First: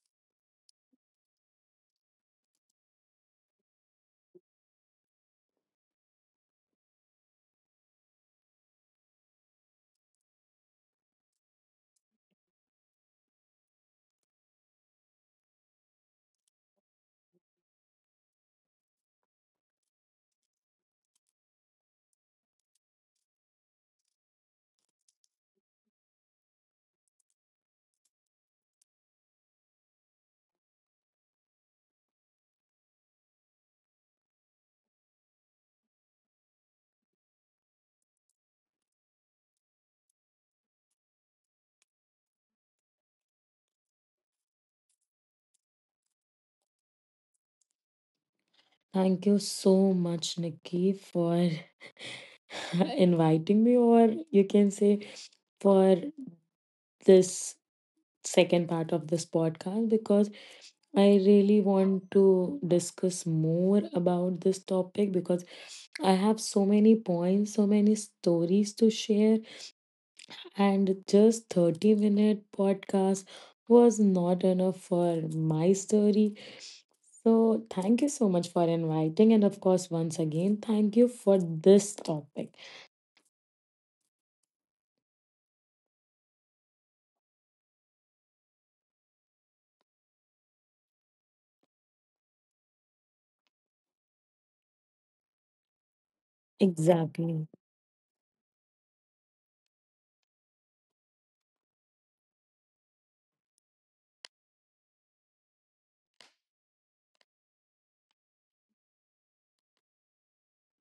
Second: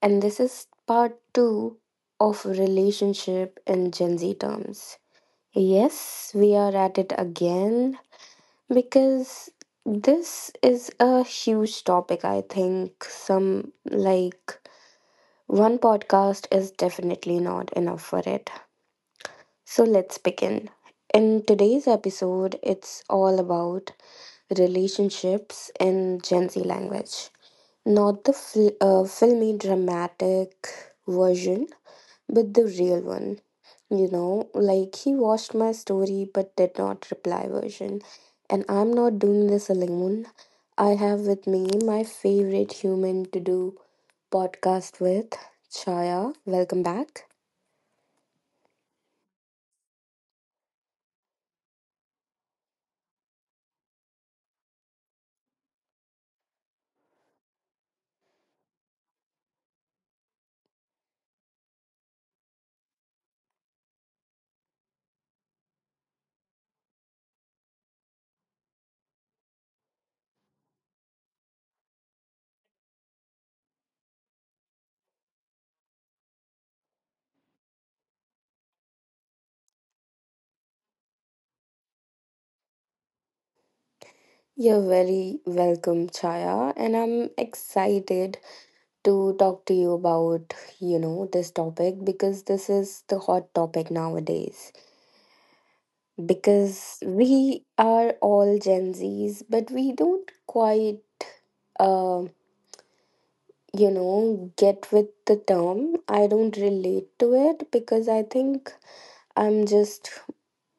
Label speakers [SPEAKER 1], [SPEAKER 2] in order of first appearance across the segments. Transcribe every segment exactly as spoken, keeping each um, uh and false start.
[SPEAKER 1] and this is part two of relationship in Gen Z terms. Yes, we are at it again because this is a huge topic, I think. Some like one podcast is definitely not enough for it, so let's begin. In today's episode, it's all about relationships in Gen Z language. Not the fil- uh, filmy dramatic version, but the real one. You know, like he watched my story but did not reply version. And I'm not doing this alone. I have with me my favorite human to do podcast with, Chaya. Welcome back.
[SPEAKER 2] Thank you so much, Nikki, for inviting me, or you can say for this second part of this podcast, because I really want to discuss more about this topic because I have so many points, so many stories to share, and just 30 minute podcast was not enough for my story. So, thank you so much for inviting, and of course, once again, thank you for this topic.
[SPEAKER 1] You're very welcome, Chaya, and I'm excited to talk to you about, you know, this topic because this is the hot topic nowadays. Because
[SPEAKER 2] Exactly.
[SPEAKER 1] we are all Gen Zs, but we don't quite uh, you know, get with the term. I don't relate to it because I think I'm just,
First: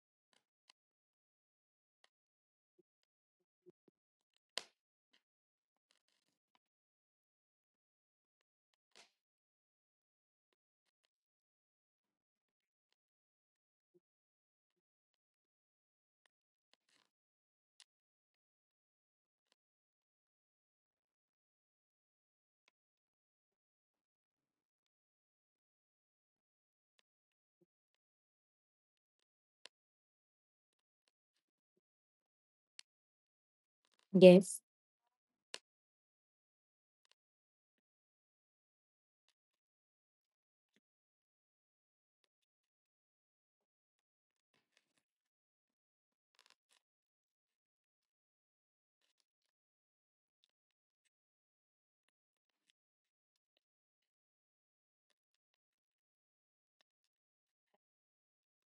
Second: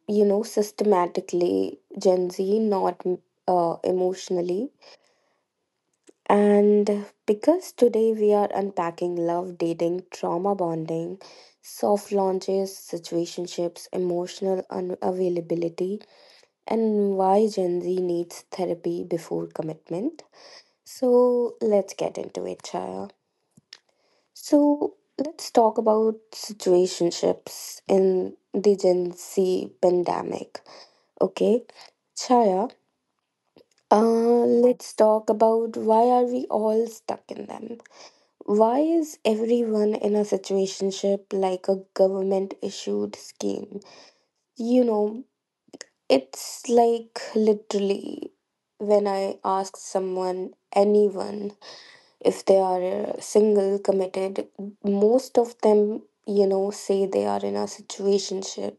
[SPEAKER 1] you know, systematically Gen Z, not uh, emotionally. And because today we are unpacking love, dating, trauma bonding, soft launches, situationships, emotional unavailability, and why Gen Z needs therapy before commitment. So let's get into it, Chaya. So let's talk about situationships in the Gen Z pandemic. Okay, Chaya, uh,
[SPEAKER 2] Yes.
[SPEAKER 1] let's talk about why are we all stuck in them. Why is everyone in a situationship like a government issued scheme? You know, it's like literally when I ask someone, anyone, if they are uh, single committed, most of them you know say they are in a situationship,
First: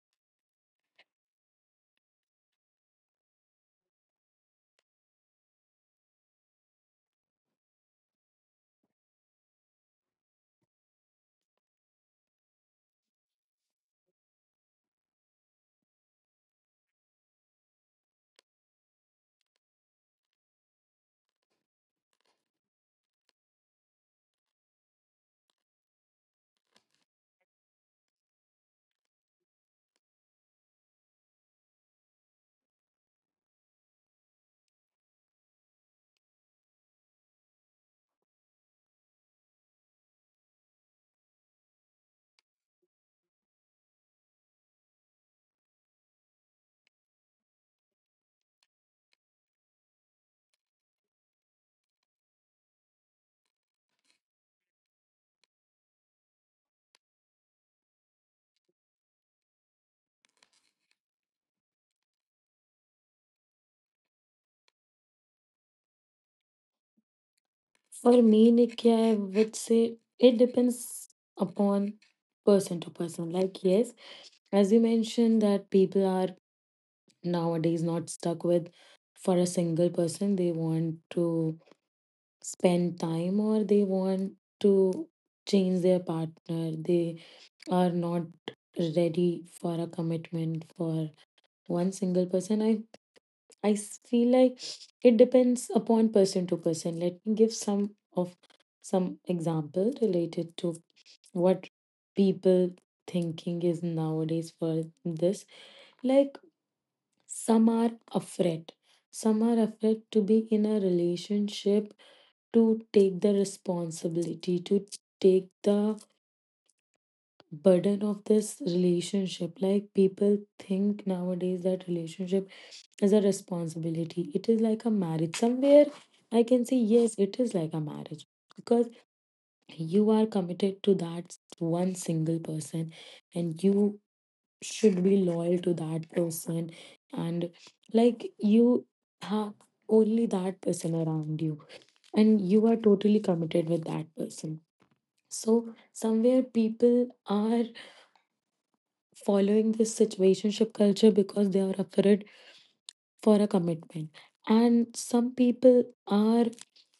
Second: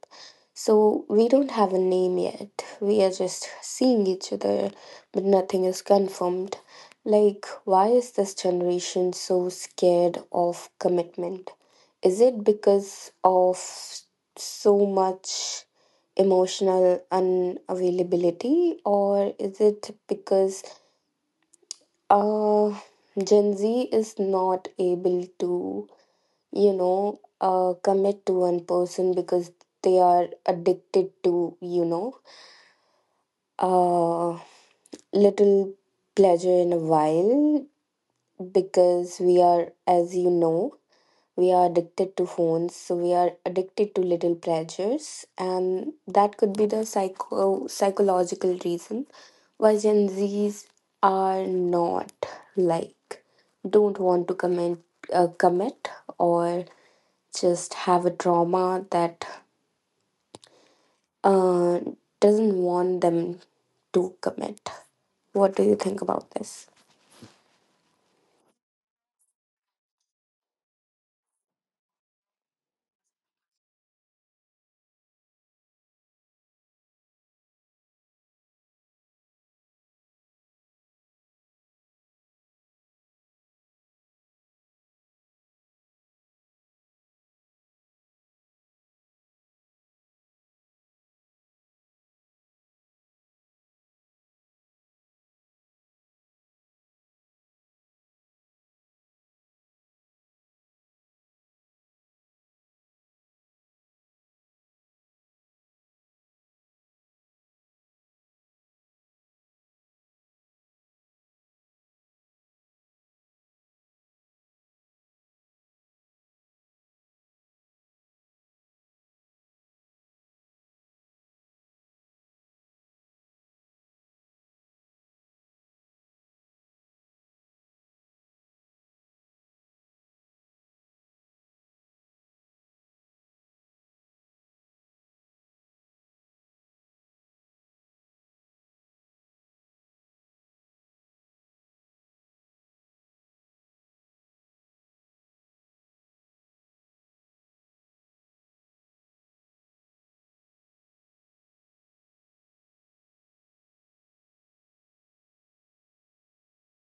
[SPEAKER 1] so we don't have a name yet, we are just seeing each other but nothing is confirmed. Like, why is this generation so scared of commitment? Is it because of so much emotional unavailability, or is it because uh, Gen Z is not able to, you know, uh, commit to one person because they are addicted to, you know, uh, little pleasure in a while? Because we are, as you know, we are addicted to phones, so we are addicted to little pleasures, and that could be the psycho psychological reason why Gen Z's are not, like, don't want to commit uh, commit or just have a trauma that uh, doesn't want them to commit. What do you think about this?
[SPEAKER 2] For me, Nikya, I would say it depends upon person to person. Like, yes, as you mentioned, that people are nowadays not stuck with for a single person. They want to spend time or they want to change their partner. They are not ready for a commitment for one single person. I I s- feel like it depends upon person to person. Let me give some of some example related to what people thinking is nowadays for this. Like some are afraid. Some are afraid to be in a relationship, to take the responsibility, to take the burden of this relationship. Like people think nowadays that relationship as a responsibility. It is like a marriage. Somewhere I can say, yes, it is like a marriage because you are committed to that one single person and you should be loyal to that person, and like you have only that person around you and you are totally committed with that person. So, somewhere people are following this situationship culture because they are afraid for a commitment. And some people are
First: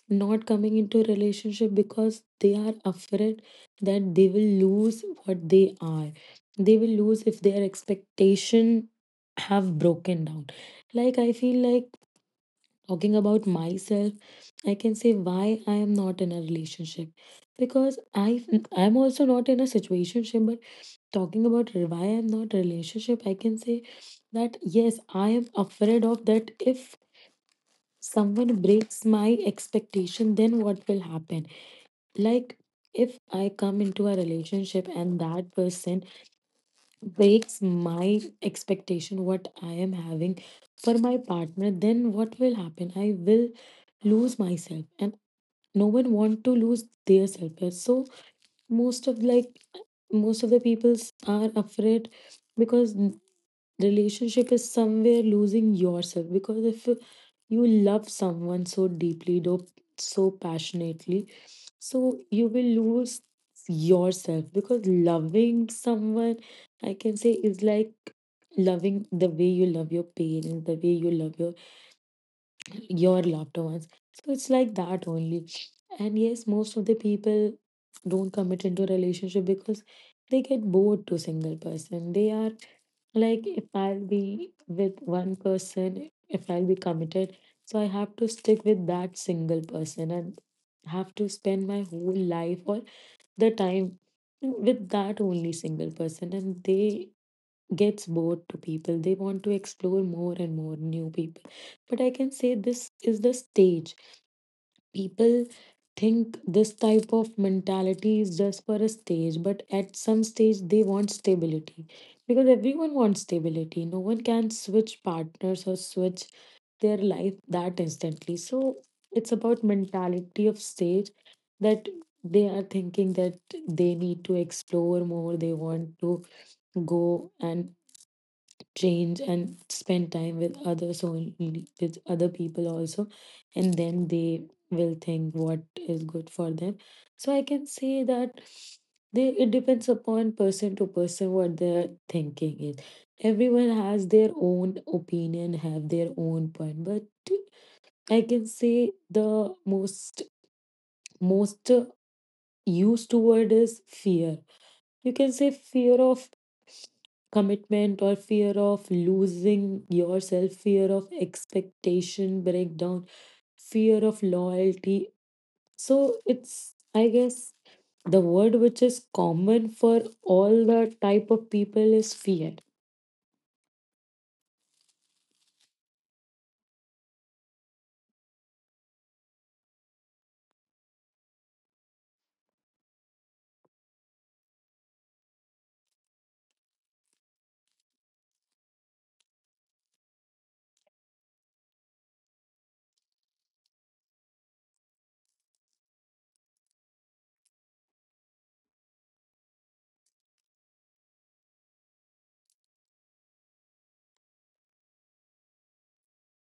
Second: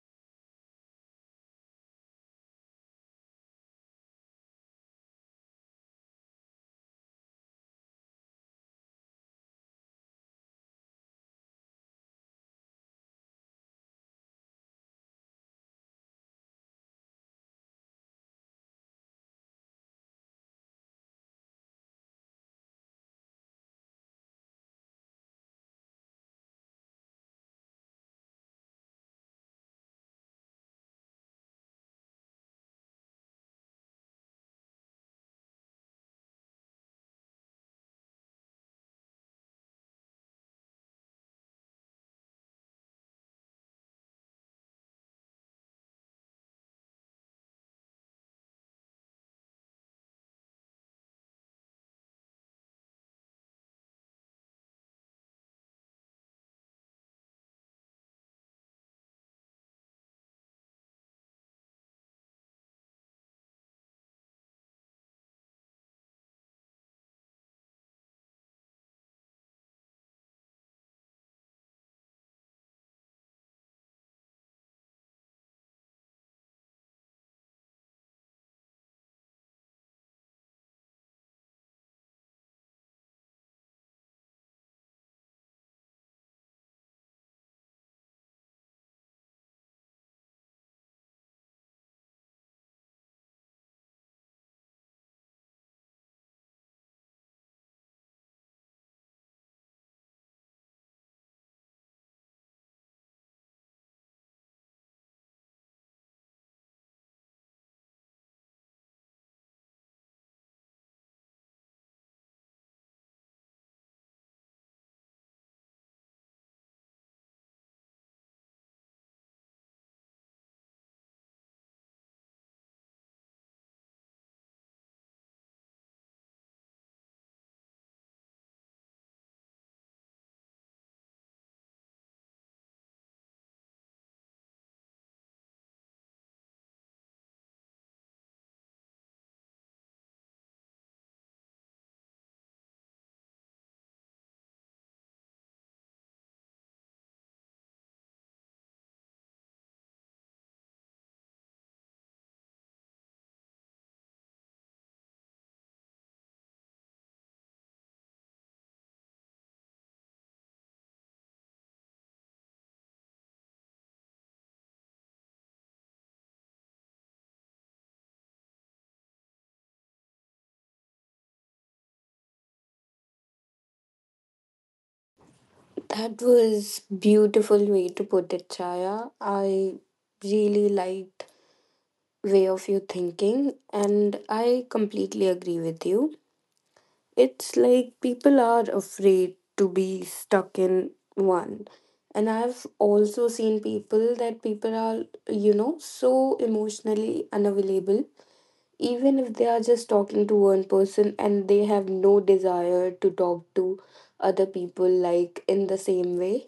[SPEAKER 2] not coming into a relationship because they are afraid that they will lose what they are. They will lose if their expectation have broken down. Like I feel like, talking about myself, I can say why I am not in a relationship. Because I I'm also not in a situationship, but talking about why I'm not relationship, I can say that yes, I am afraid of that if someone breaks my expectation, then what will happen? Like, if I come into a relationship and that person breaks my expectation, what I am having for my partner, then what will happen? I will lose myself, and no one want to lose their self. So most of like most of the people are afraid because relationship is somewhere losing yourself, because if you love someone so deeply, though so passionately, so you will lose yourself, because loving someone, I can say, is like loving the way you love your parents, the way you love your your loved ones. So it's like that only. And yes, most of the people don't commit into a relationship because they get bored to single person. They are like, if I'll be with one person, if I'll be committed, so I have to stick with that single person and have to spend my whole life or the time with that only single person, and they gets bored to people. They want to explore more and more new people. But I can say this is the stage. People think this type of mentality is just for a stage, but at some stage they want stability, because everyone wants stability. No one can switch partners or switch their life that instantly. So it's about mentality of stage, that they are thinking that they need to explore more, they want to go and change and spend time with others, only with other people also, and then they will think what is good for them. So I can say that they, it depends upon person to person what their thinking is. Everyone has their own opinion, have their own point, but I can say the most most uh, used word is fear. You can say fear of commitment, or fear of losing yourself, fear of expectation breakdown, fear of loyalty. So it's, I guess, the word which is common for all the type of people is fear.
[SPEAKER 1] That was beautiful way to put it, Chaya. I really liked way of you thinking, and I completely agree with you. It's like people are afraid to be stuck in one, and I've also seen people that people are, you know so emotionally unavailable. Even if they are just talking to one person and they have no desire to talk to other people, like in the same way,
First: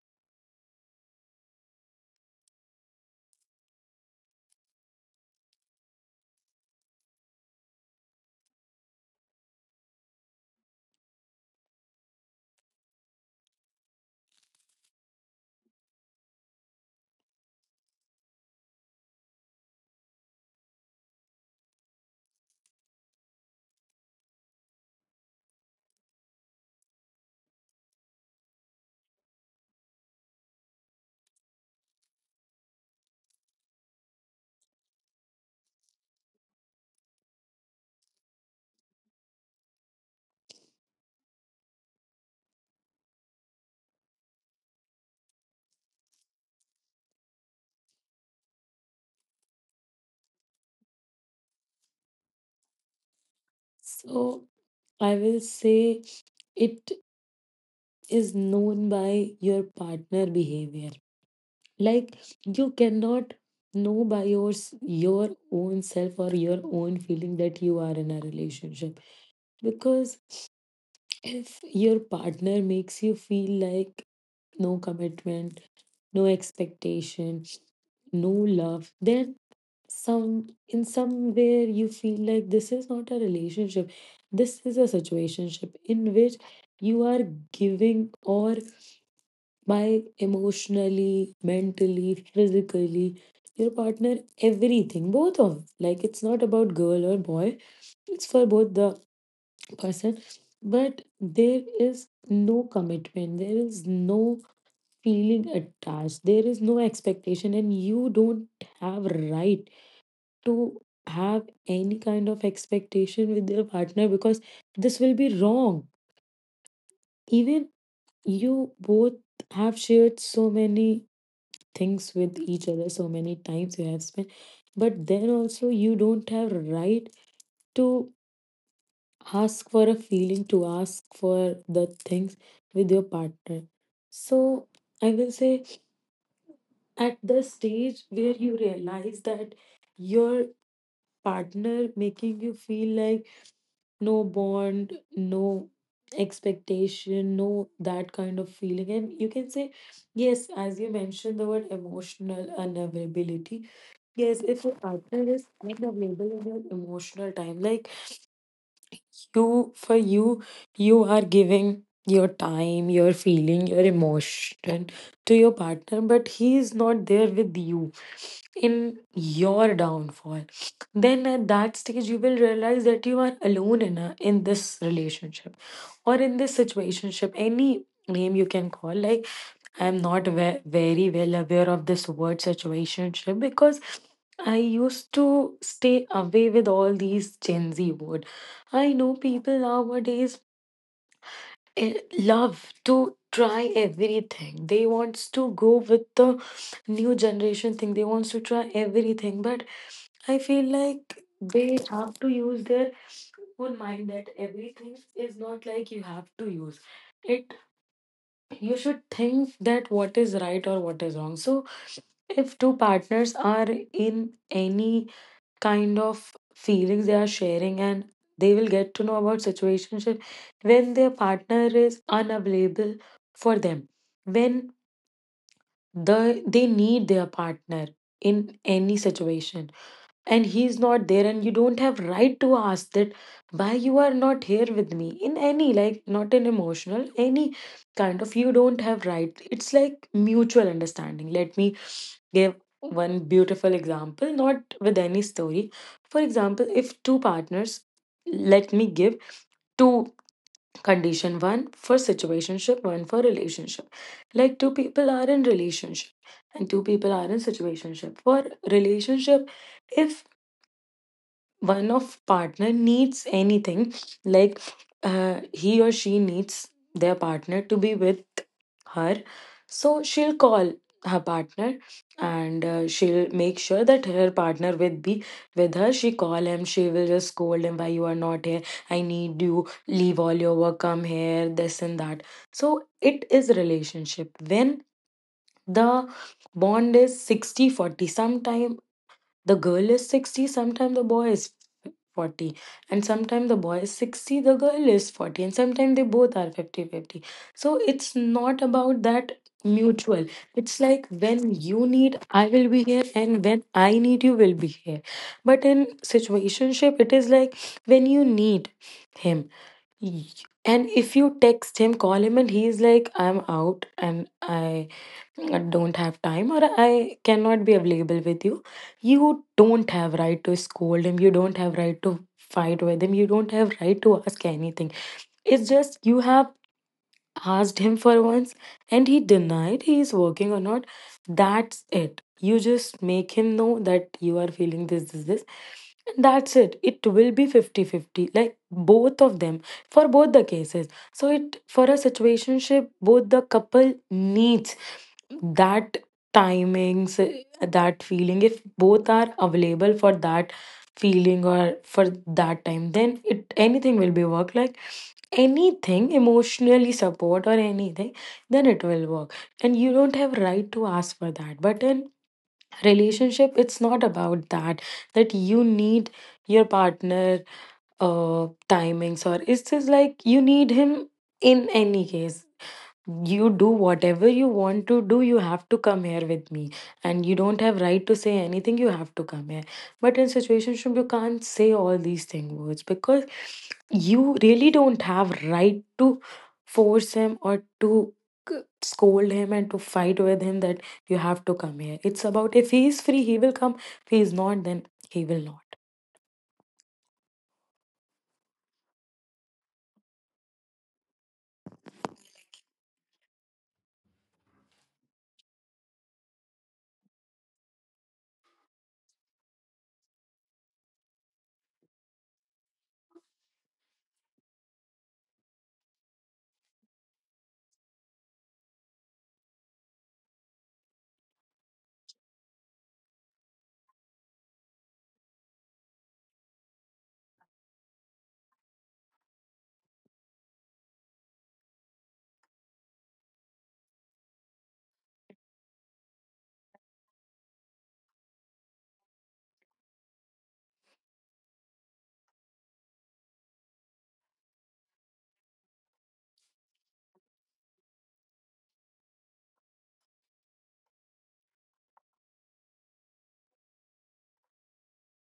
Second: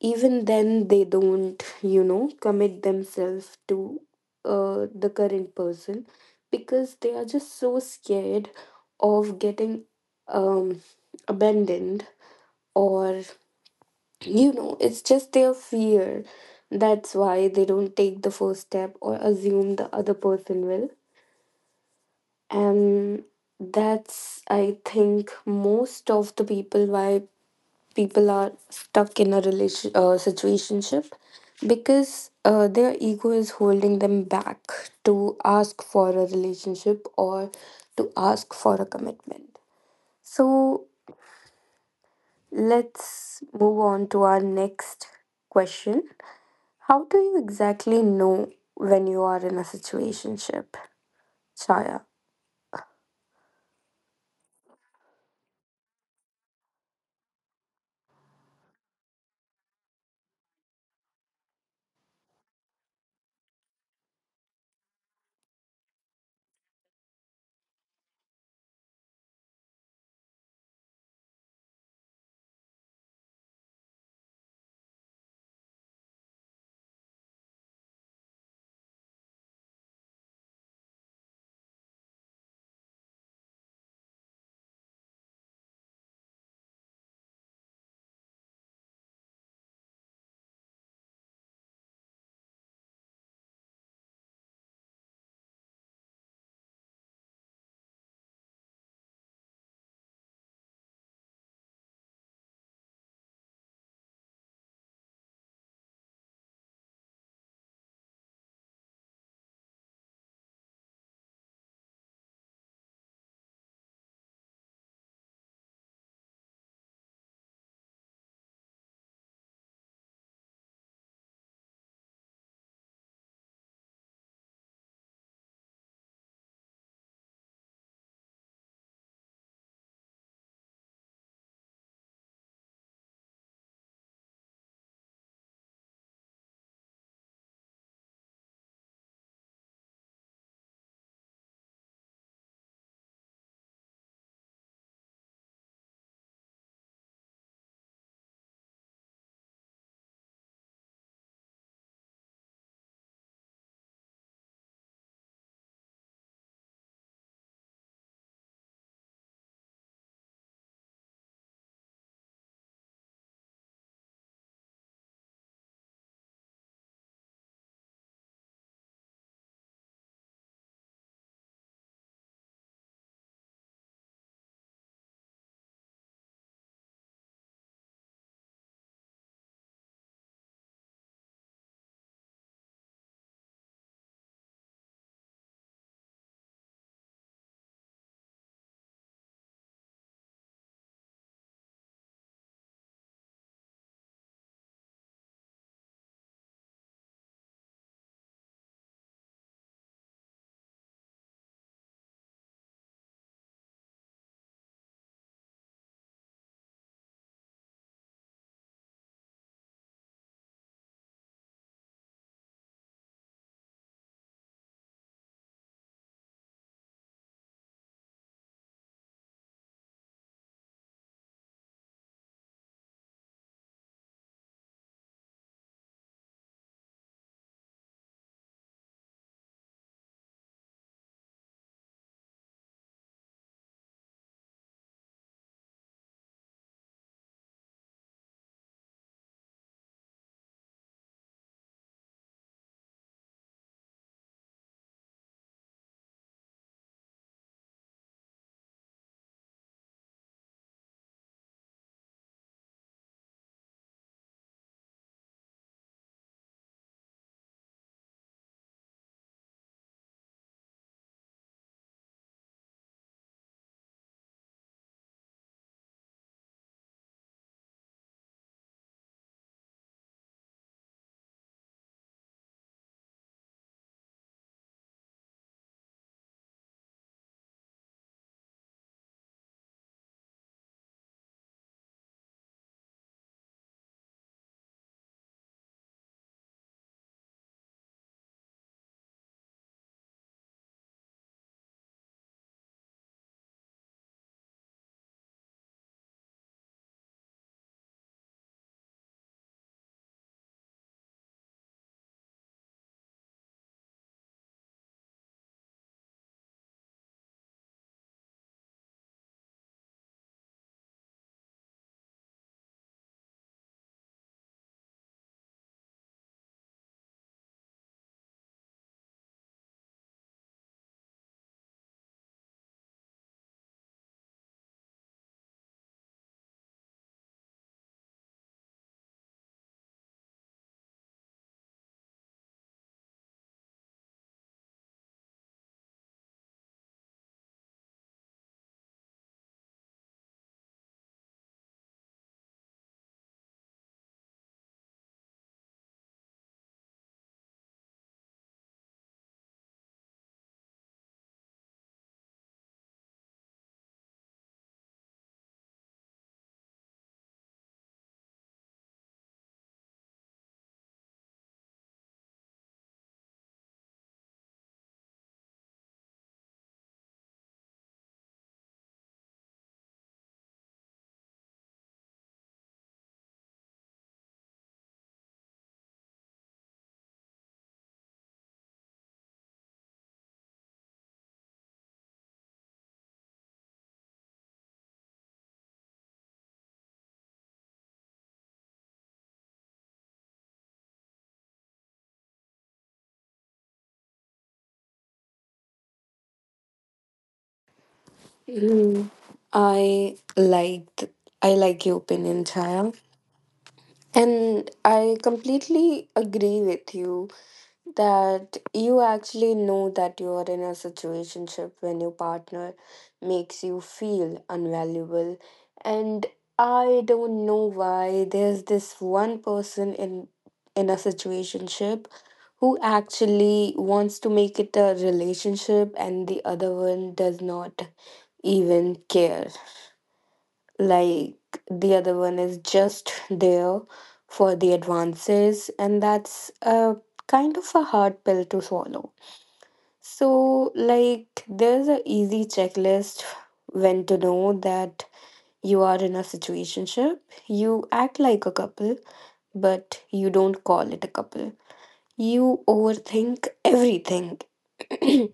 [SPEAKER 1] even then they don't, you know commit themselves to uh, the current person, because they are just so scared of getting um, abandoned, or you know it's just their fear. That's why they don't take the first step or assume the other person will, and that's, I think, most of the people. Why people are stuck in a relation uh, situationship, because uh, their ego is holding them back to ask for a relationship or to ask for a commitment. So let's move on to our next question: how do you exactly know when you are in a situationship, Chaya?
[SPEAKER 2] So I will say it is known by your partner behavior. Like you cannot know by your s- your own self or your own feeling that you are in a relationship, because if your partner makes you feel like no commitment, no expectation, no love, then some in somewhere you feel like this is not a relationship, this is a situationship in which you are giving or by emotionally, mentally, physically, your partner, everything, both of. Like it's not about girl or boy, it's for both the person. But there is no commitment, there is no feeling attached, there is no expectation, and you don't have right to have any kind of expectation with your partner because this will be wrong. Even you both have shared so many things with each other, so many times you have spent, but then also you don't have right to ask for a feeling, to ask for the things with your partner. So I will say, at the stage where you realize that your partner making you feel like no bond, no expectation, no that kind of feeling, and you can say yes, as you mentioned, the word emotional unavailability. Yes, if your partner is unavailable in your emotional time, like you, for you, you are giving your time, your feeling, your emotion to your partner, but he is not there with you in your downfall. Then at that stage, you will realize that you are alone in a, in this relationship or in this situationship, any name you can call. Like I'm not ve- very well aware of this word situationship, because I used to stay away with all these Gen Z word. I know people nowadays eh, love to try everything. They wants to go with the new generation thing. They wants to try everything, but I feel like they have to use their own mind, that everything is not like you have to use. It, you should think that what is right or what is wrong. So if two partners are in any kind of feelings they are sharing, and they will get to know about situationship when their partner is unavailable for them, when the they need their partner in any situation and he's not there, and you don't have right to ask that why you are not here with me, in any like not an emotional, any kind of, you don't have right. It's like mutual understanding. Let me give one beautiful example, not with any story. For example, if two partners, let me give two condition, one for situationship, one for relationship. Like two people are in relationship and two people are in situationship. For relationship, if one of partner needs anything, like uh, he or she needs their partner to be with her, so she'll call her partner, and uh, she'll make sure that her partner will be with her. She call him, she will just scold him, why you are not here, I need you, leave all your work, come here, this and that. So it is relationship when the bond is sixty forty, 40 sometimes the girl is sixty, sometimes the boy is forty, and sometimes the boy is sixty, the girl is forty, and sometimes they both are fifty-fifty. So it's not about that mutual, it's like when you need, I will be here, and when I need, you will be here. But in situationship, it is like when you need him, y- and if you text him, call him, and he's like, I'm out and i I don't have time, or I cannot be available with you. You don't have right to scold him. You don't have right to fight with him. You don't have right to ask anything. It's just you have asked him for once, and he denied, he is working or not, that's it. You just make him know that you are feeling this, this, this, and that's it. It will be fifty-fifty, like both of them, for both the cases. So it, for a situationship, both the couple needs that timings, eh, that feeling. If both are available for that feeling or for that time, then it, anything will be work, like anything emotionally support or anything, then it will work, and you don't have right to ask for that. But in relationship, it's not about that, that you need your partner uh timings, or it's just like you need him in any case. You do whatever you want to do, you have to come here with me, and you don't have right to say anything, you have to come here. But in situationship, you can't say all these thing words, because you really don't have right to force him or to c- scold him and to fight with him that you have to come here. It's about if he is free, he will come, if he is not, then he will not.
[SPEAKER 1] Mm, I like I like your opinion, Chaya. And I completely agree with you that you actually know that you are in a situationship when your partner makes you feel unvaluable. And I don't know why there's this one person in in a situationship who actually wants to make it a relationship and the other one does not even care. Like, the other one is just there for the advances, and that's a kind of a hard pill to swallow. So, like, there's a easy checklist when to know that you are in a situationship: you act like a couple, but you don't call it a couple, you overthink everything,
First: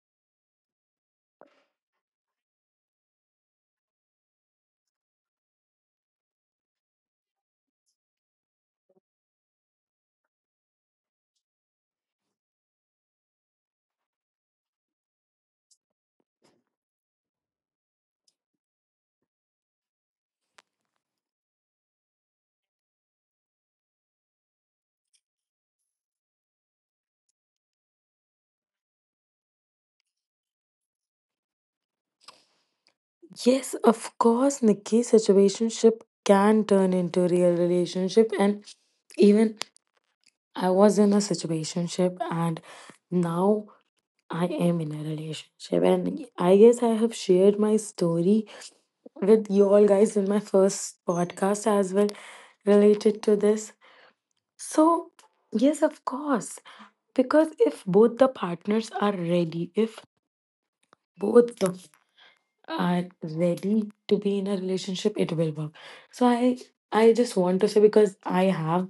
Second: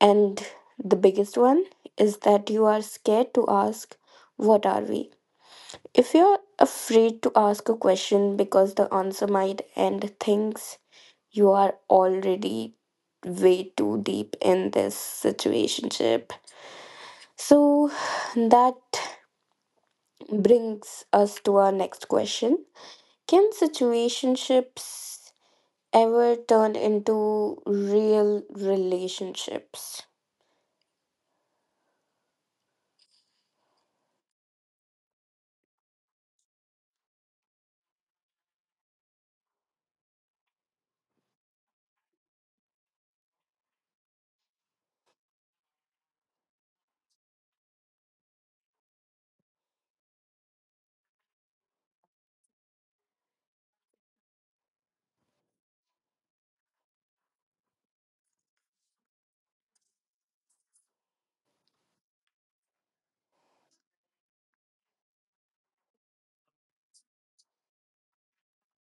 [SPEAKER 1] and the biggest one is that you are scared to ask what are we. If you're afraid to ask a question because the answer might end things, you are already way too deep in this situationship. So that brings us to our next question. Can situationships ever turn into real relationships?
[SPEAKER 2] Yes, of course, Nikki, situationship can turn into real relationship, and even I was in a situationship, and now I am in a relationship. And I guess I have shared my story with you all guys in my first podcast as well related to this. So, yes, of course, because if both the partners are ready, if both the are ready to be in a relationship, it will work. So I I just want to say because I have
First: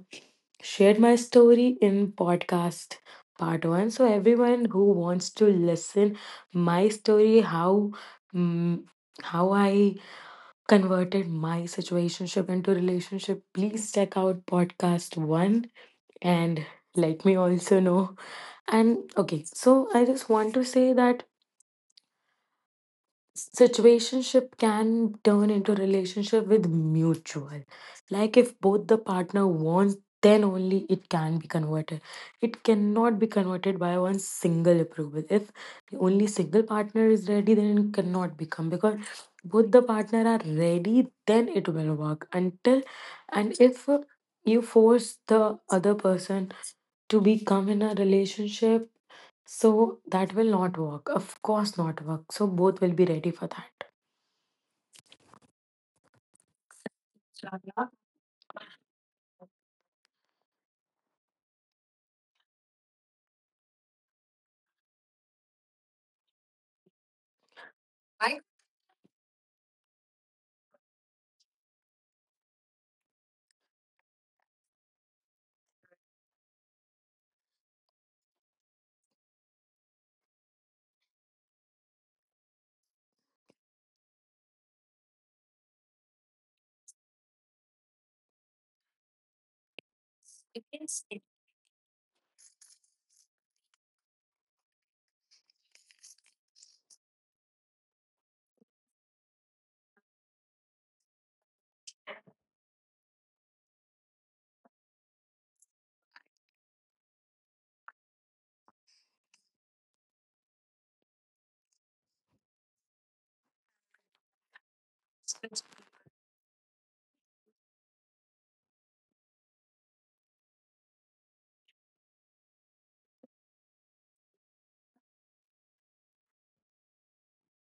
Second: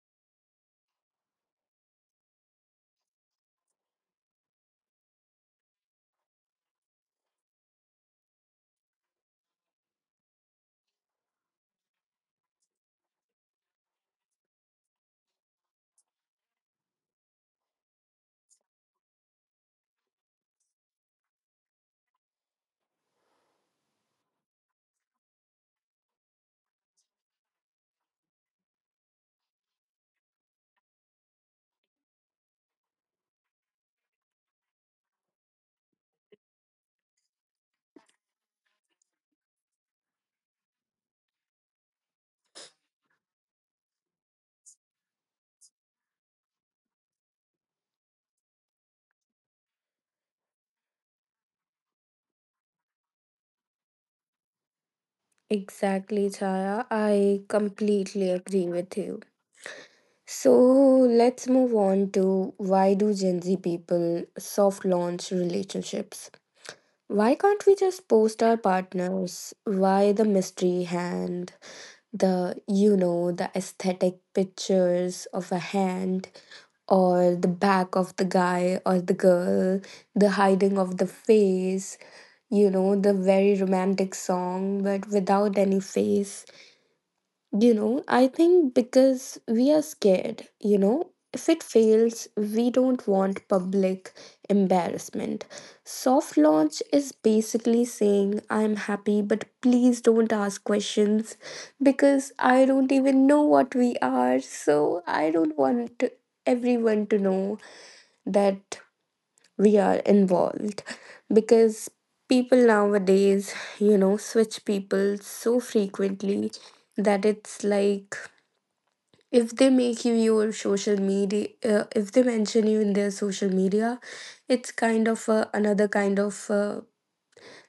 [SPEAKER 2] shared my story in podcast part one. So everyone who wants to listen my story, how mm how I converted my situationship into relationship, please check out podcast one and let me also know. And okay, so I just want to say that situationship can turn into relationship with mutual, like if both the partner wants then only it can be converted, it cannot be converted by one single approval. If the only single partner is ready then it cannot become, because both the partner are ready then it will work. Until and if you force the other person to become in a relationship, so that will not work, of course not work, so both will be ready for that.
[SPEAKER 1] Exactly, Chaya. I
[SPEAKER 2] Not
[SPEAKER 1] completely agree with you. So let's move on to, why do Gen Z people soft launch relationships? Why can't we just post our partners? Why the mystery hand, the you know, the aesthetic pictures of a hand or the back of the guy or the girl, the hiding of the face, you know, the very romantic song but without any face? You know, I think because we are scared, you
[SPEAKER 2] against
[SPEAKER 1] know,
[SPEAKER 2] it.
[SPEAKER 1] if it fails, we don't want public embarrassment. Soft launch is basically saying, I'm happy, but please don't ask questions, because I don't even know what we are. So I don't want everyone to know that we are involved, because people nowadays, you know, switch people so frequently that it's like if they make you your social media, uh, if they mention you in their social media, it's kind of a, another kind of uh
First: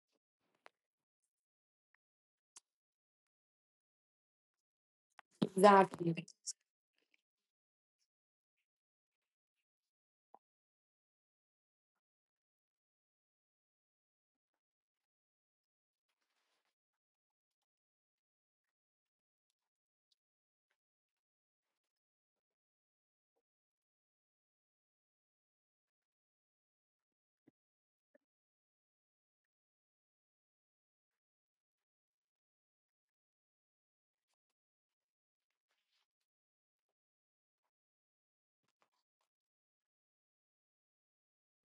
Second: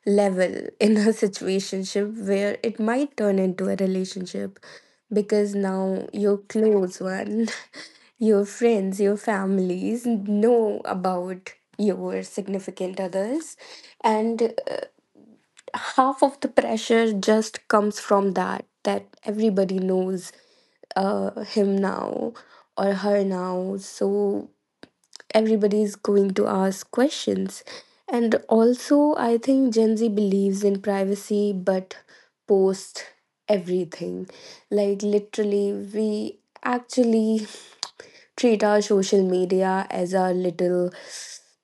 [SPEAKER 1] level in a situationship where it might turn into a relationship, because now
[SPEAKER 2] Exactly.
[SPEAKER 1] your close one, your friends, your families know about your significant others, and uh, half of the pressure just comes from that, that everybody knows uh, him now or her now. So everybody is going to ask questions. And also, I think Gen Z believes in privacy but post everything. Like, literally, we actually treat our social media as our little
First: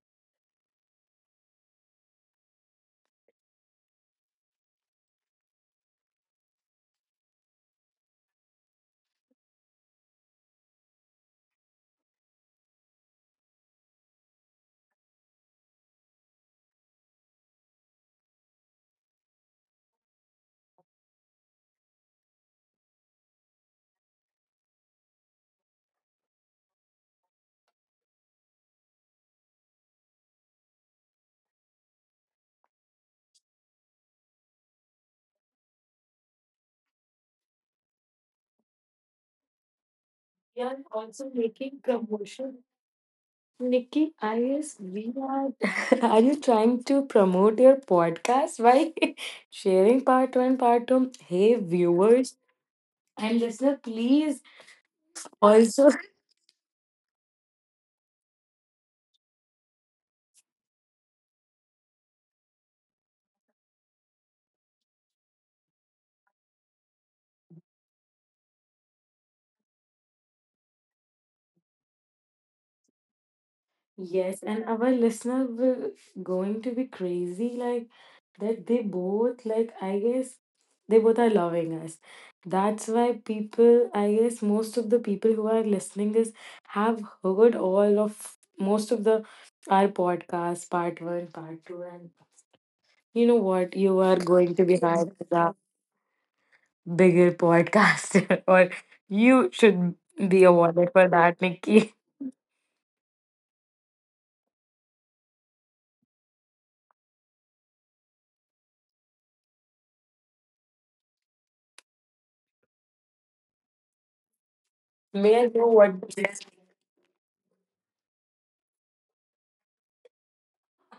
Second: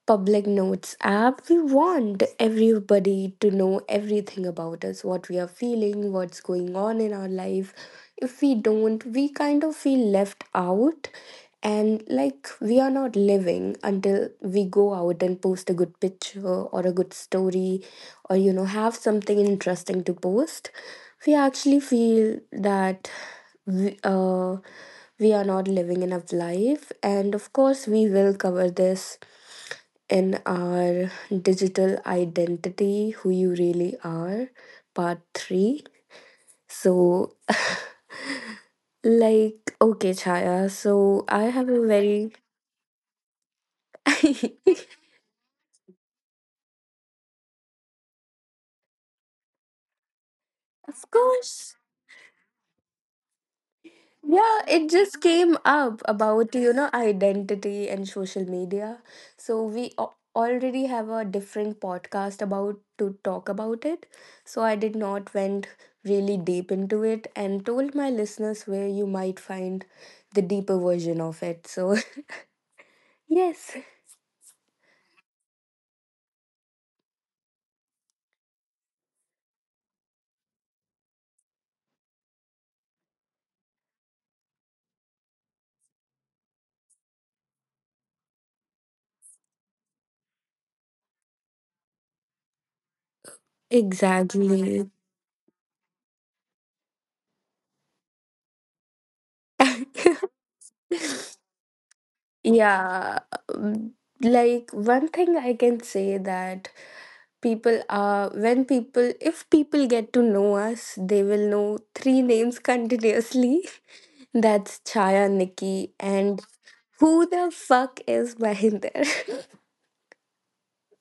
[SPEAKER 1] public notes app. We want everybody to know everything about us, what we are feeling, what's going on in our life. If we don't, we kind of feel left out, and like we are not living until we go out and post a good picture or a good story or you know have something interesting to post. We actually feel that we, uh, we are not living enough life. And of course, we will cover this in our digital identity, who you really are, part three. So, like, okay,
[SPEAKER 2] We
[SPEAKER 1] Chaya,
[SPEAKER 2] are
[SPEAKER 1] so
[SPEAKER 2] also
[SPEAKER 1] I have
[SPEAKER 2] making
[SPEAKER 1] a very,
[SPEAKER 2] promotion. Nikki, I guess we are. Are you trying to promote your podcast by sharing part one, part
[SPEAKER 1] of
[SPEAKER 2] two? Hey,
[SPEAKER 1] course.
[SPEAKER 2] viewers and listener, please
[SPEAKER 1] Yeah, it just came
[SPEAKER 2] also.
[SPEAKER 1] up about, you know, identity and social media. So we al- already have a different podcast about to talk about it. So I did not went really deep into it and told my listeners where you might find the deeper version of it. So, yes,
[SPEAKER 2] Yes, and our listener will going to be crazy, like that they both, like I guess they both are loving us. That's why people, I guess most of the people who are listening this have heard all of most of the our podcast part one, part two, and you know what? You are going to be
[SPEAKER 1] exactly.
[SPEAKER 2] hired as a bigger podcaster or you should be awarded for that, Nikki.
[SPEAKER 1] Yeah, um, like, one thing I can say that people are when people if people get to know us, they will know three names continuously, that's Chaya,
[SPEAKER 2] May I know
[SPEAKER 1] Nikki,
[SPEAKER 2] what.
[SPEAKER 1] and who the fuck is Mahinder?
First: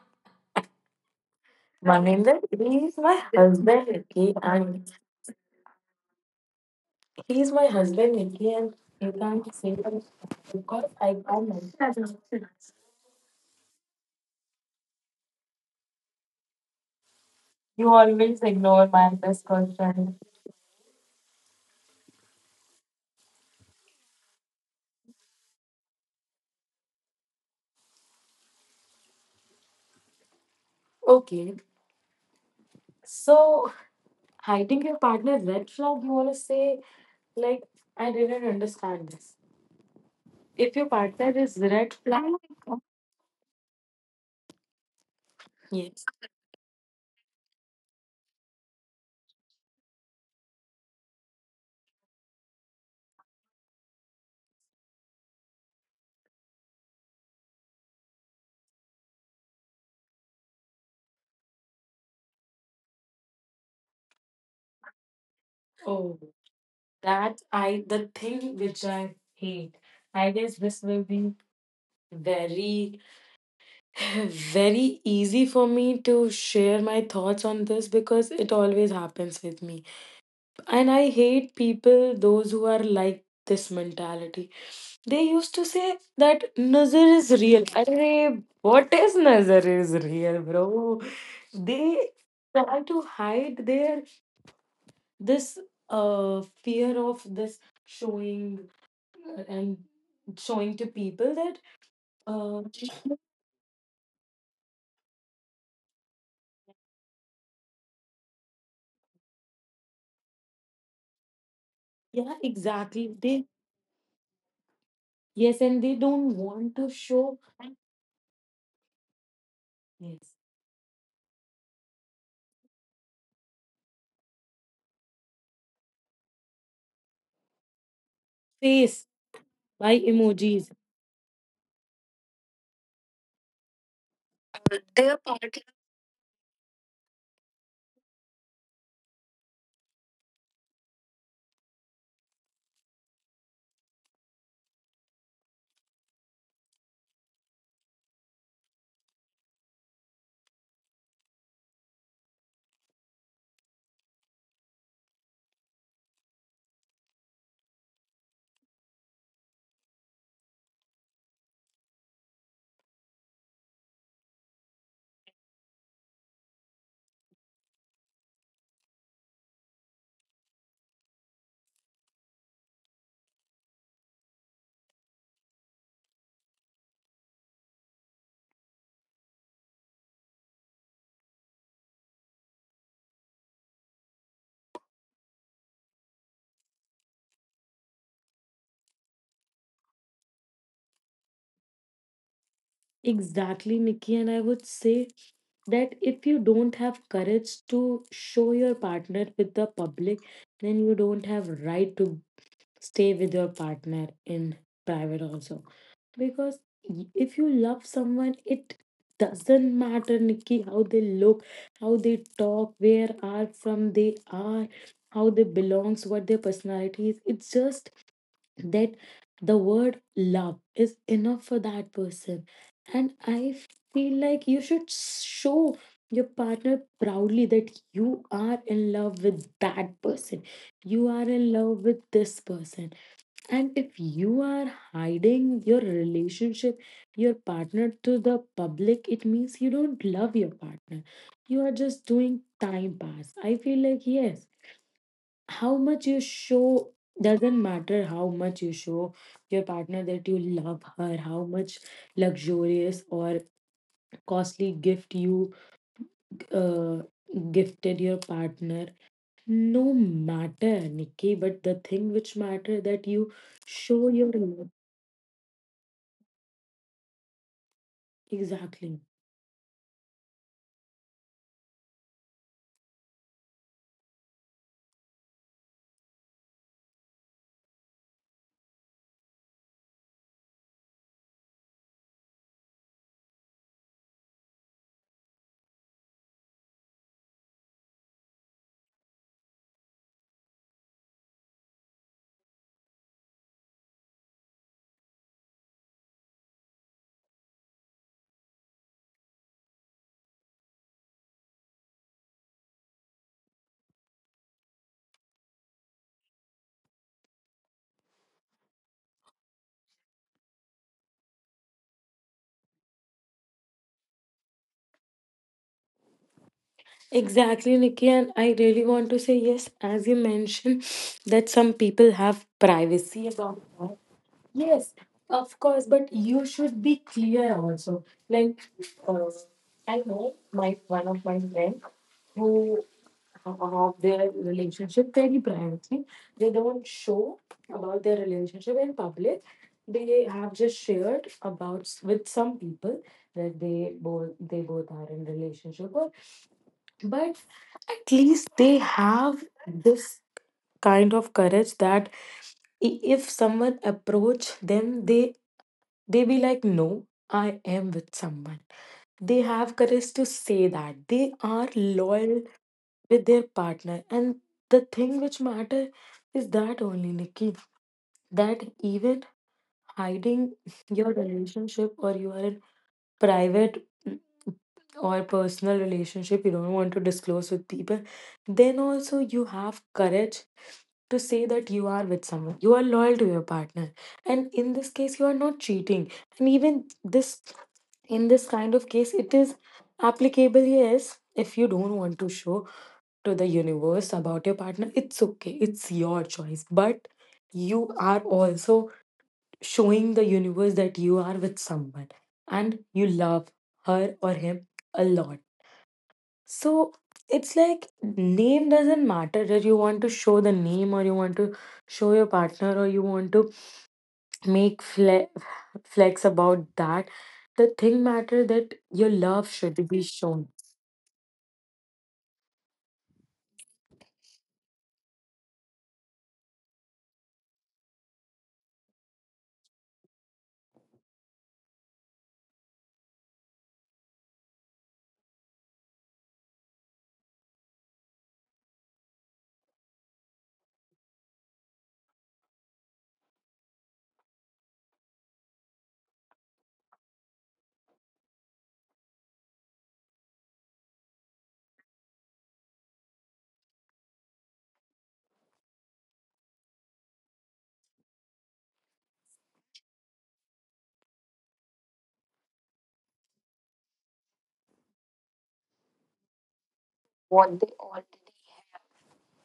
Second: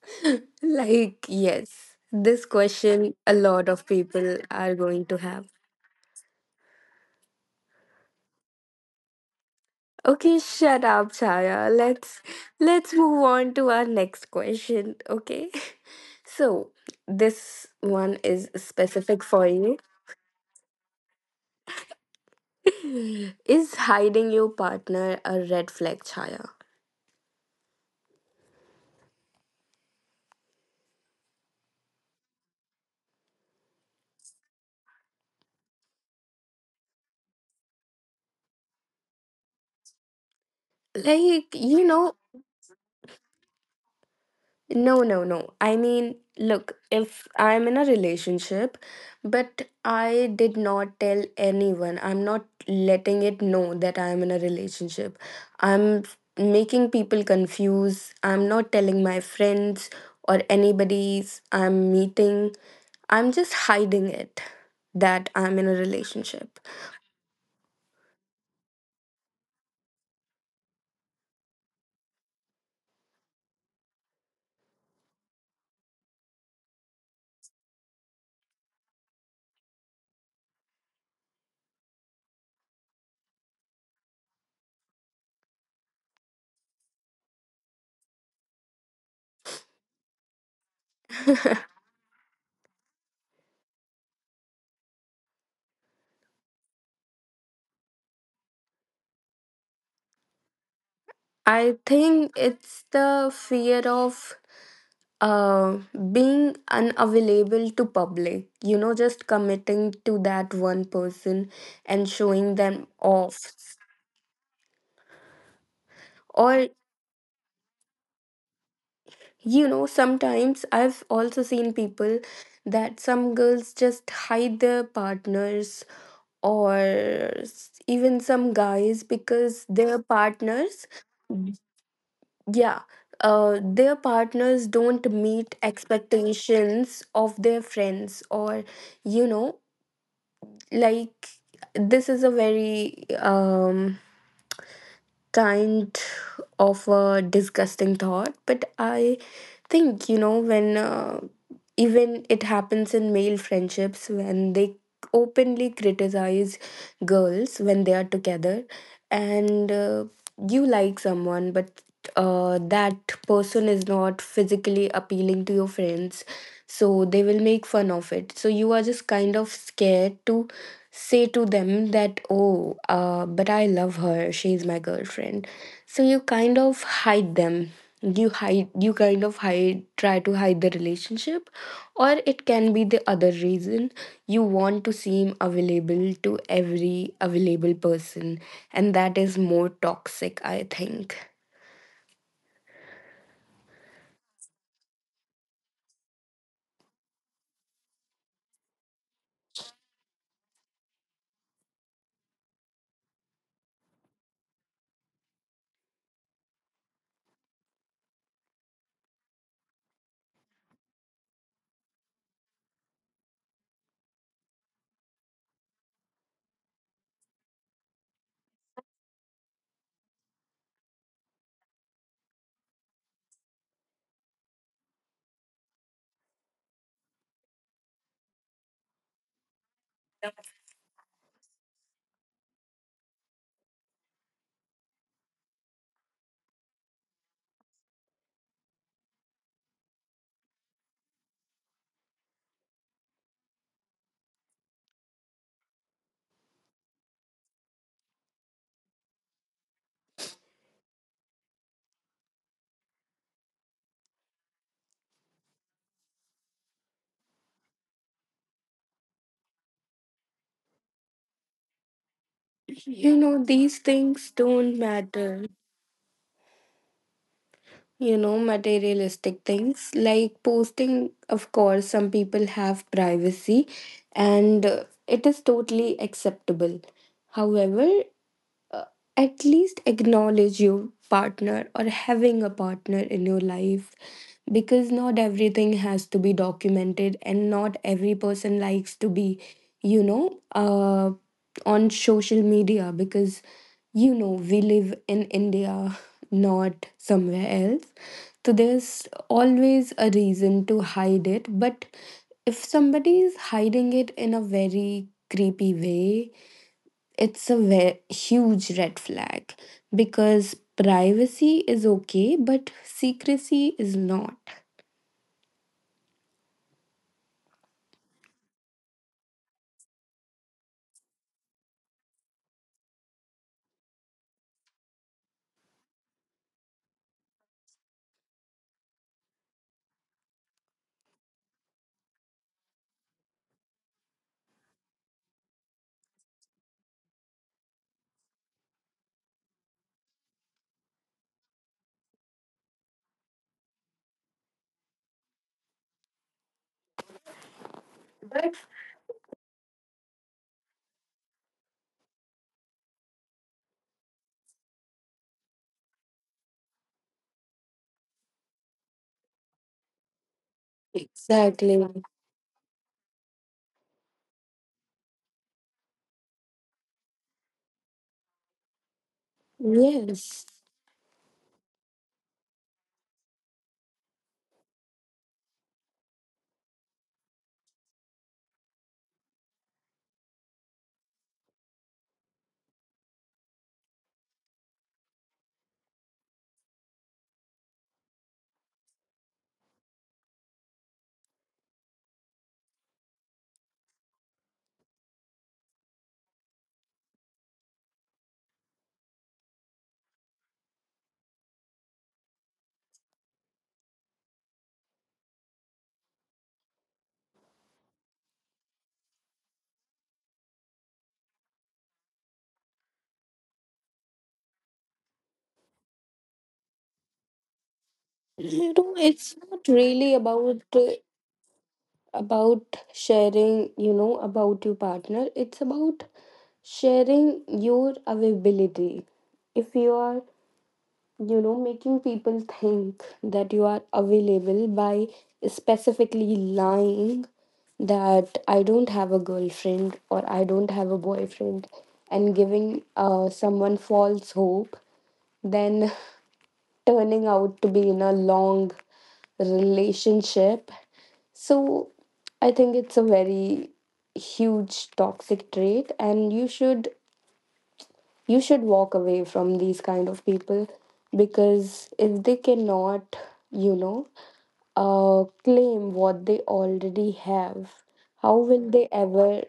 [SPEAKER 1] Like, yes,
[SPEAKER 2] Maninder,
[SPEAKER 1] this
[SPEAKER 2] he is
[SPEAKER 1] question
[SPEAKER 2] my
[SPEAKER 1] a lot of
[SPEAKER 2] husband, okay,
[SPEAKER 1] people are
[SPEAKER 2] and
[SPEAKER 1] going to have.
[SPEAKER 2] he is my husband, okay, and you can't say that
[SPEAKER 1] Okay, shut
[SPEAKER 2] because
[SPEAKER 1] up,
[SPEAKER 2] I can't
[SPEAKER 1] Chaya,
[SPEAKER 2] mention.
[SPEAKER 1] let's let's move on to our next question, okay? So this
[SPEAKER 2] You
[SPEAKER 1] one
[SPEAKER 2] always
[SPEAKER 1] is
[SPEAKER 2] ignore my
[SPEAKER 1] specific
[SPEAKER 2] best
[SPEAKER 1] for you.
[SPEAKER 2] question.
[SPEAKER 1] Is hiding your partner a red flag, Chaya?
[SPEAKER 2] Okay, so hiding your partner red flag, you wanna say, like I didn't understand this. If your partner
[SPEAKER 1] Like,
[SPEAKER 2] is
[SPEAKER 1] you
[SPEAKER 2] red
[SPEAKER 1] know,
[SPEAKER 2] flag,
[SPEAKER 1] no, no, no. I
[SPEAKER 2] yes.
[SPEAKER 1] mean, look, if I'm in a relationship, but I did not tell anyone, I'm not letting it know that I'm in a relationship. I'm making people confused. I'm not telling my friends or anybody's I'm meeting. I'm just hiding it that I'm in a
[SPEAKER 2] Oh,
[SPEAKER 1] relationship.
[SPEAKER 2] that I the thing which I hate. I guess this will be very very easy for me to share my thoughts on this because it always happens with me. And I hate people, those who are like this mentality. They used to say that Nazar is real. Arre, what is Nazar is real, bro? They try to hide their this uh fear of this showing, uh, and showing to people that
[SPEAKER 1] I think
[SPEAKER 2] uh
[SPEAKER 1] it's the fear of uh, being unavailable to public. You know, just committing to that one person and
[SPEAKER 2] yeah,
[SPEAKER 1] showing them
[SPEAKER 2] exactly
[SPEAKER 1] off.
[SPEAKER 2] they. Yes, and they don't
[SPEAKER 1] Or,
[SPEAKER 2] want to show,
[SPEAKER 1] you know,
[SPEAKER 2] yes,
[SPEAKER 1] sometimes I've also seen people that some girls just hide their partners or s- even some
[SPEAKER 2] face
[SPEAKER 1] guys because
[SPEAKER 2] by
[SPEAKER 1] their
[SPEAKER 2] emojis.
[SPEAKER 1] partners. Yeah, uh, their partners don't
[SPEAKER 2] Their
[SPEAKER 1] meet
[SPEAKER 2] part.
[SPEAKER 1] expectations of their friends, or, you know, like, this is a very um, kind of a disgusting thought, but I think, you know when, uh, even it happens in male friendships when they openly criticize girls when they are together, and uh, you like someone, but uh, that person is not physically appealing to your friends, so they will make fun of it, so you are just kind of scared to say to them that, oh, uh, but I love her, she's my girlfriend. So you kind of hide them, you hide you kind of hide try to hide the relationship. Or it can be the other reason: you want to seem available to every available person, and that is more toxic, I think.
[SPEAKER 2] Exactly, Nikki. And I would say that if you don't have courage to show your partner with the public, then you don't have right to stay with your partner in private also. Because y- if you love someone it doesn't matter, Nikki, how they look, how they talk, where are from they are, how they belongs, what their personality is, it's just that the word love is enough for that person. And I feel like you should show your partner proudly that you are in love with that person, you are in love with this person. And if you are hiding your relationship, your partner to the public, it means you don't love your partner. You are just doing time pass. I feel like, yes, how much you show, doesn't matter how much you show your partner that you love her, how much luxurious or costly gift you uh, gifted your partner. No matter, Nikki, but the thing which matter that
[SPEAKER 1] You
[SPEAKER 2] you
[SPEAKER 1] know, these
[SPEAKER 2] show
[SPEAKER 1] things
[SPEAKER 2] your love.
[SPEAKER 1] don't matter. You know,
[SPEAKER 2] Exactly.
[SPEAKER 1] materialistic things, like posting. Of course, some people have privacy, and uh, it is totally acceptable. However, uh, at least acknowledge your partner, or having a partner in your life, because not everything has to be documented and not every person likes to be, you know uh on social media, because you know we live in India, not somewhere else, so there's always a reason to hide it. But if somebody is hiding it in a very creepy way, it's a ve- huge red flag, because privacy is okay, but secrecy is not.
[SPEAKER 2] Exactly, Nikki, and I really want to say yes, as you mentioned, that some people have privacy about that. Yes, of course, but you should be clear also. Like, uh, I know my one of my friends who have their relationship very privately. They don't show about their relationship in public. They have just shared about s- with some people that they both they both are in relationship, or but at least
[SPEAKER 1] But
[SPEAKER 2] they have this kind of courage that I- if someone approach them, they they be like no, I am with someone. They have courage to say that they are
[SPEAKER 1] exactly.
[SPEAKER 2] loyal with their partner. And the thing which matter is that only, Nikki, that even
[SPEAKER 1] Yes.
[SPEAKER 2] hiding your relationship or your private or personal relationship you don't want to disclose with people, then also you have courage to say that you are with someone, you are loyal to your partner, and in this case you are not cheating. And even this, in this kind of case it is applicable. Yes, if you don't want to show to the universe about your partner, it's okay, it's your choice, but you are also showing the universe that you are with someone and you love her or him a lot. So it's like name doesn't matter, that you want to show the name or you want to show your partner or you want to make fle- flex about that. The thing matter
[SPEAKER 1] You
[SPEAKER 2] that
[SPEAKER 1] know,
[SPEAKER 2] your
[SPEAKER 1] it's
[SPEAKER 2] love
[SPEAKER 1] not
[SPEAKER 2] should be
[SPEAKER 1] really
[SPEAKER 2] shown.
[SPEAKER 1] about uh, about sharing, you know, about your partner. It's about sharing your availability. If you are, you know making people think that you are available by specifically lying that I don't have a girlfriend or I don't have a boyfriend, and giving uh, someone false hope, then, turning out to be in a long relationship. So I think it's a very huge toxic trait, and you should you should walk away from these kind of people, because if they cannot, you know uh, claim what they already
[SPEAKER 2] What
[SPEAKER 1] have,
[SPEAKER 2] they all.
[SPEAKER 1] how will they ever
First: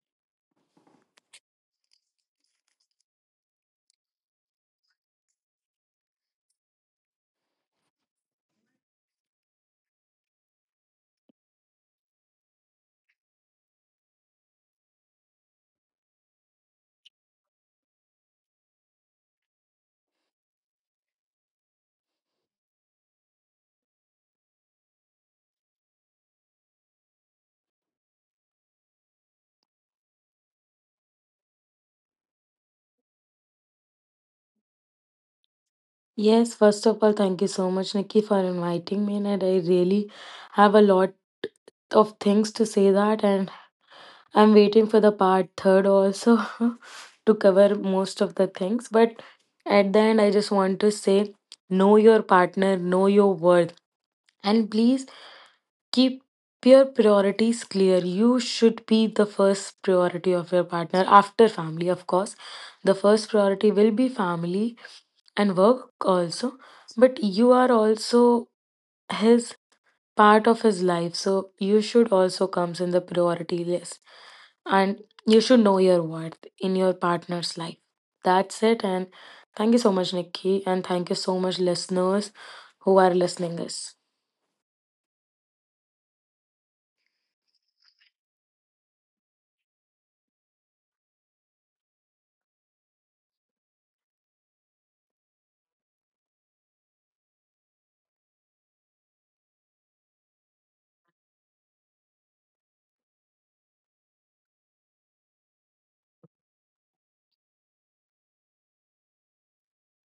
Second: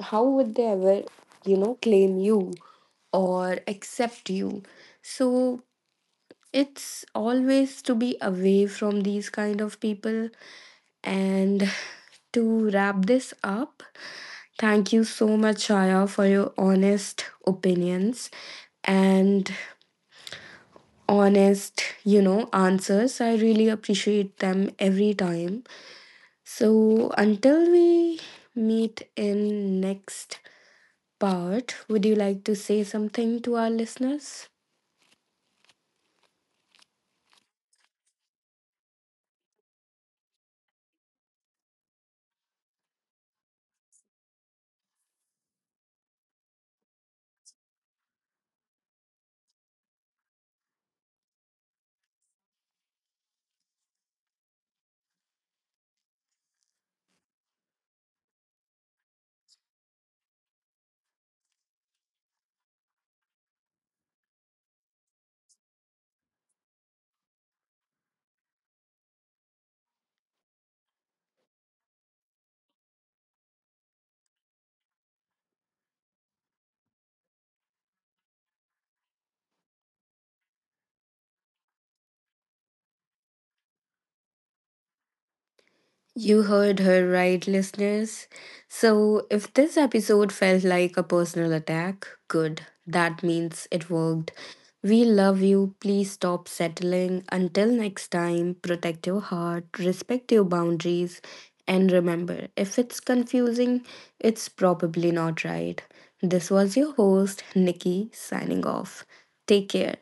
[SPEAKER 1] how would they ever, you know claim you or accept you? So it's always to be away from these kind of people. And to wrap this up, thank you so much, Shaya, for your honest opinions, and honest, you know, answers. I really appreciate them every time. So until we meet in next part, would you like to say something to our listeners?
[SPEAKER 2] Yes, first of all, thank you so much, Nikki, for inviting me. And I really have a lot of things to say that. And I'm waiting for the part third also to cover most of the things. But at the end, I just want to say know your partner, know your worth, and please keep your priorities clear. You should be the first priority of your partner after family, of course. The first priority will be family and work also, but you are also his part of his life. So you should also comes in the priority list. And you should know your worth in your partner's life. That's it. And thank you so much, Nikki. And thank you so much, listeners who are listening us.
[SPEAKER 1] You heard her right, listeners. So, if this episode felt like a personal attack, good. That means it worked. We love you. Please stop settling. Until next time, protect your heart, respect your boundaries, and remember, if it's confusing, it's probably not right. This was your host, Nikki, signing off. Take care.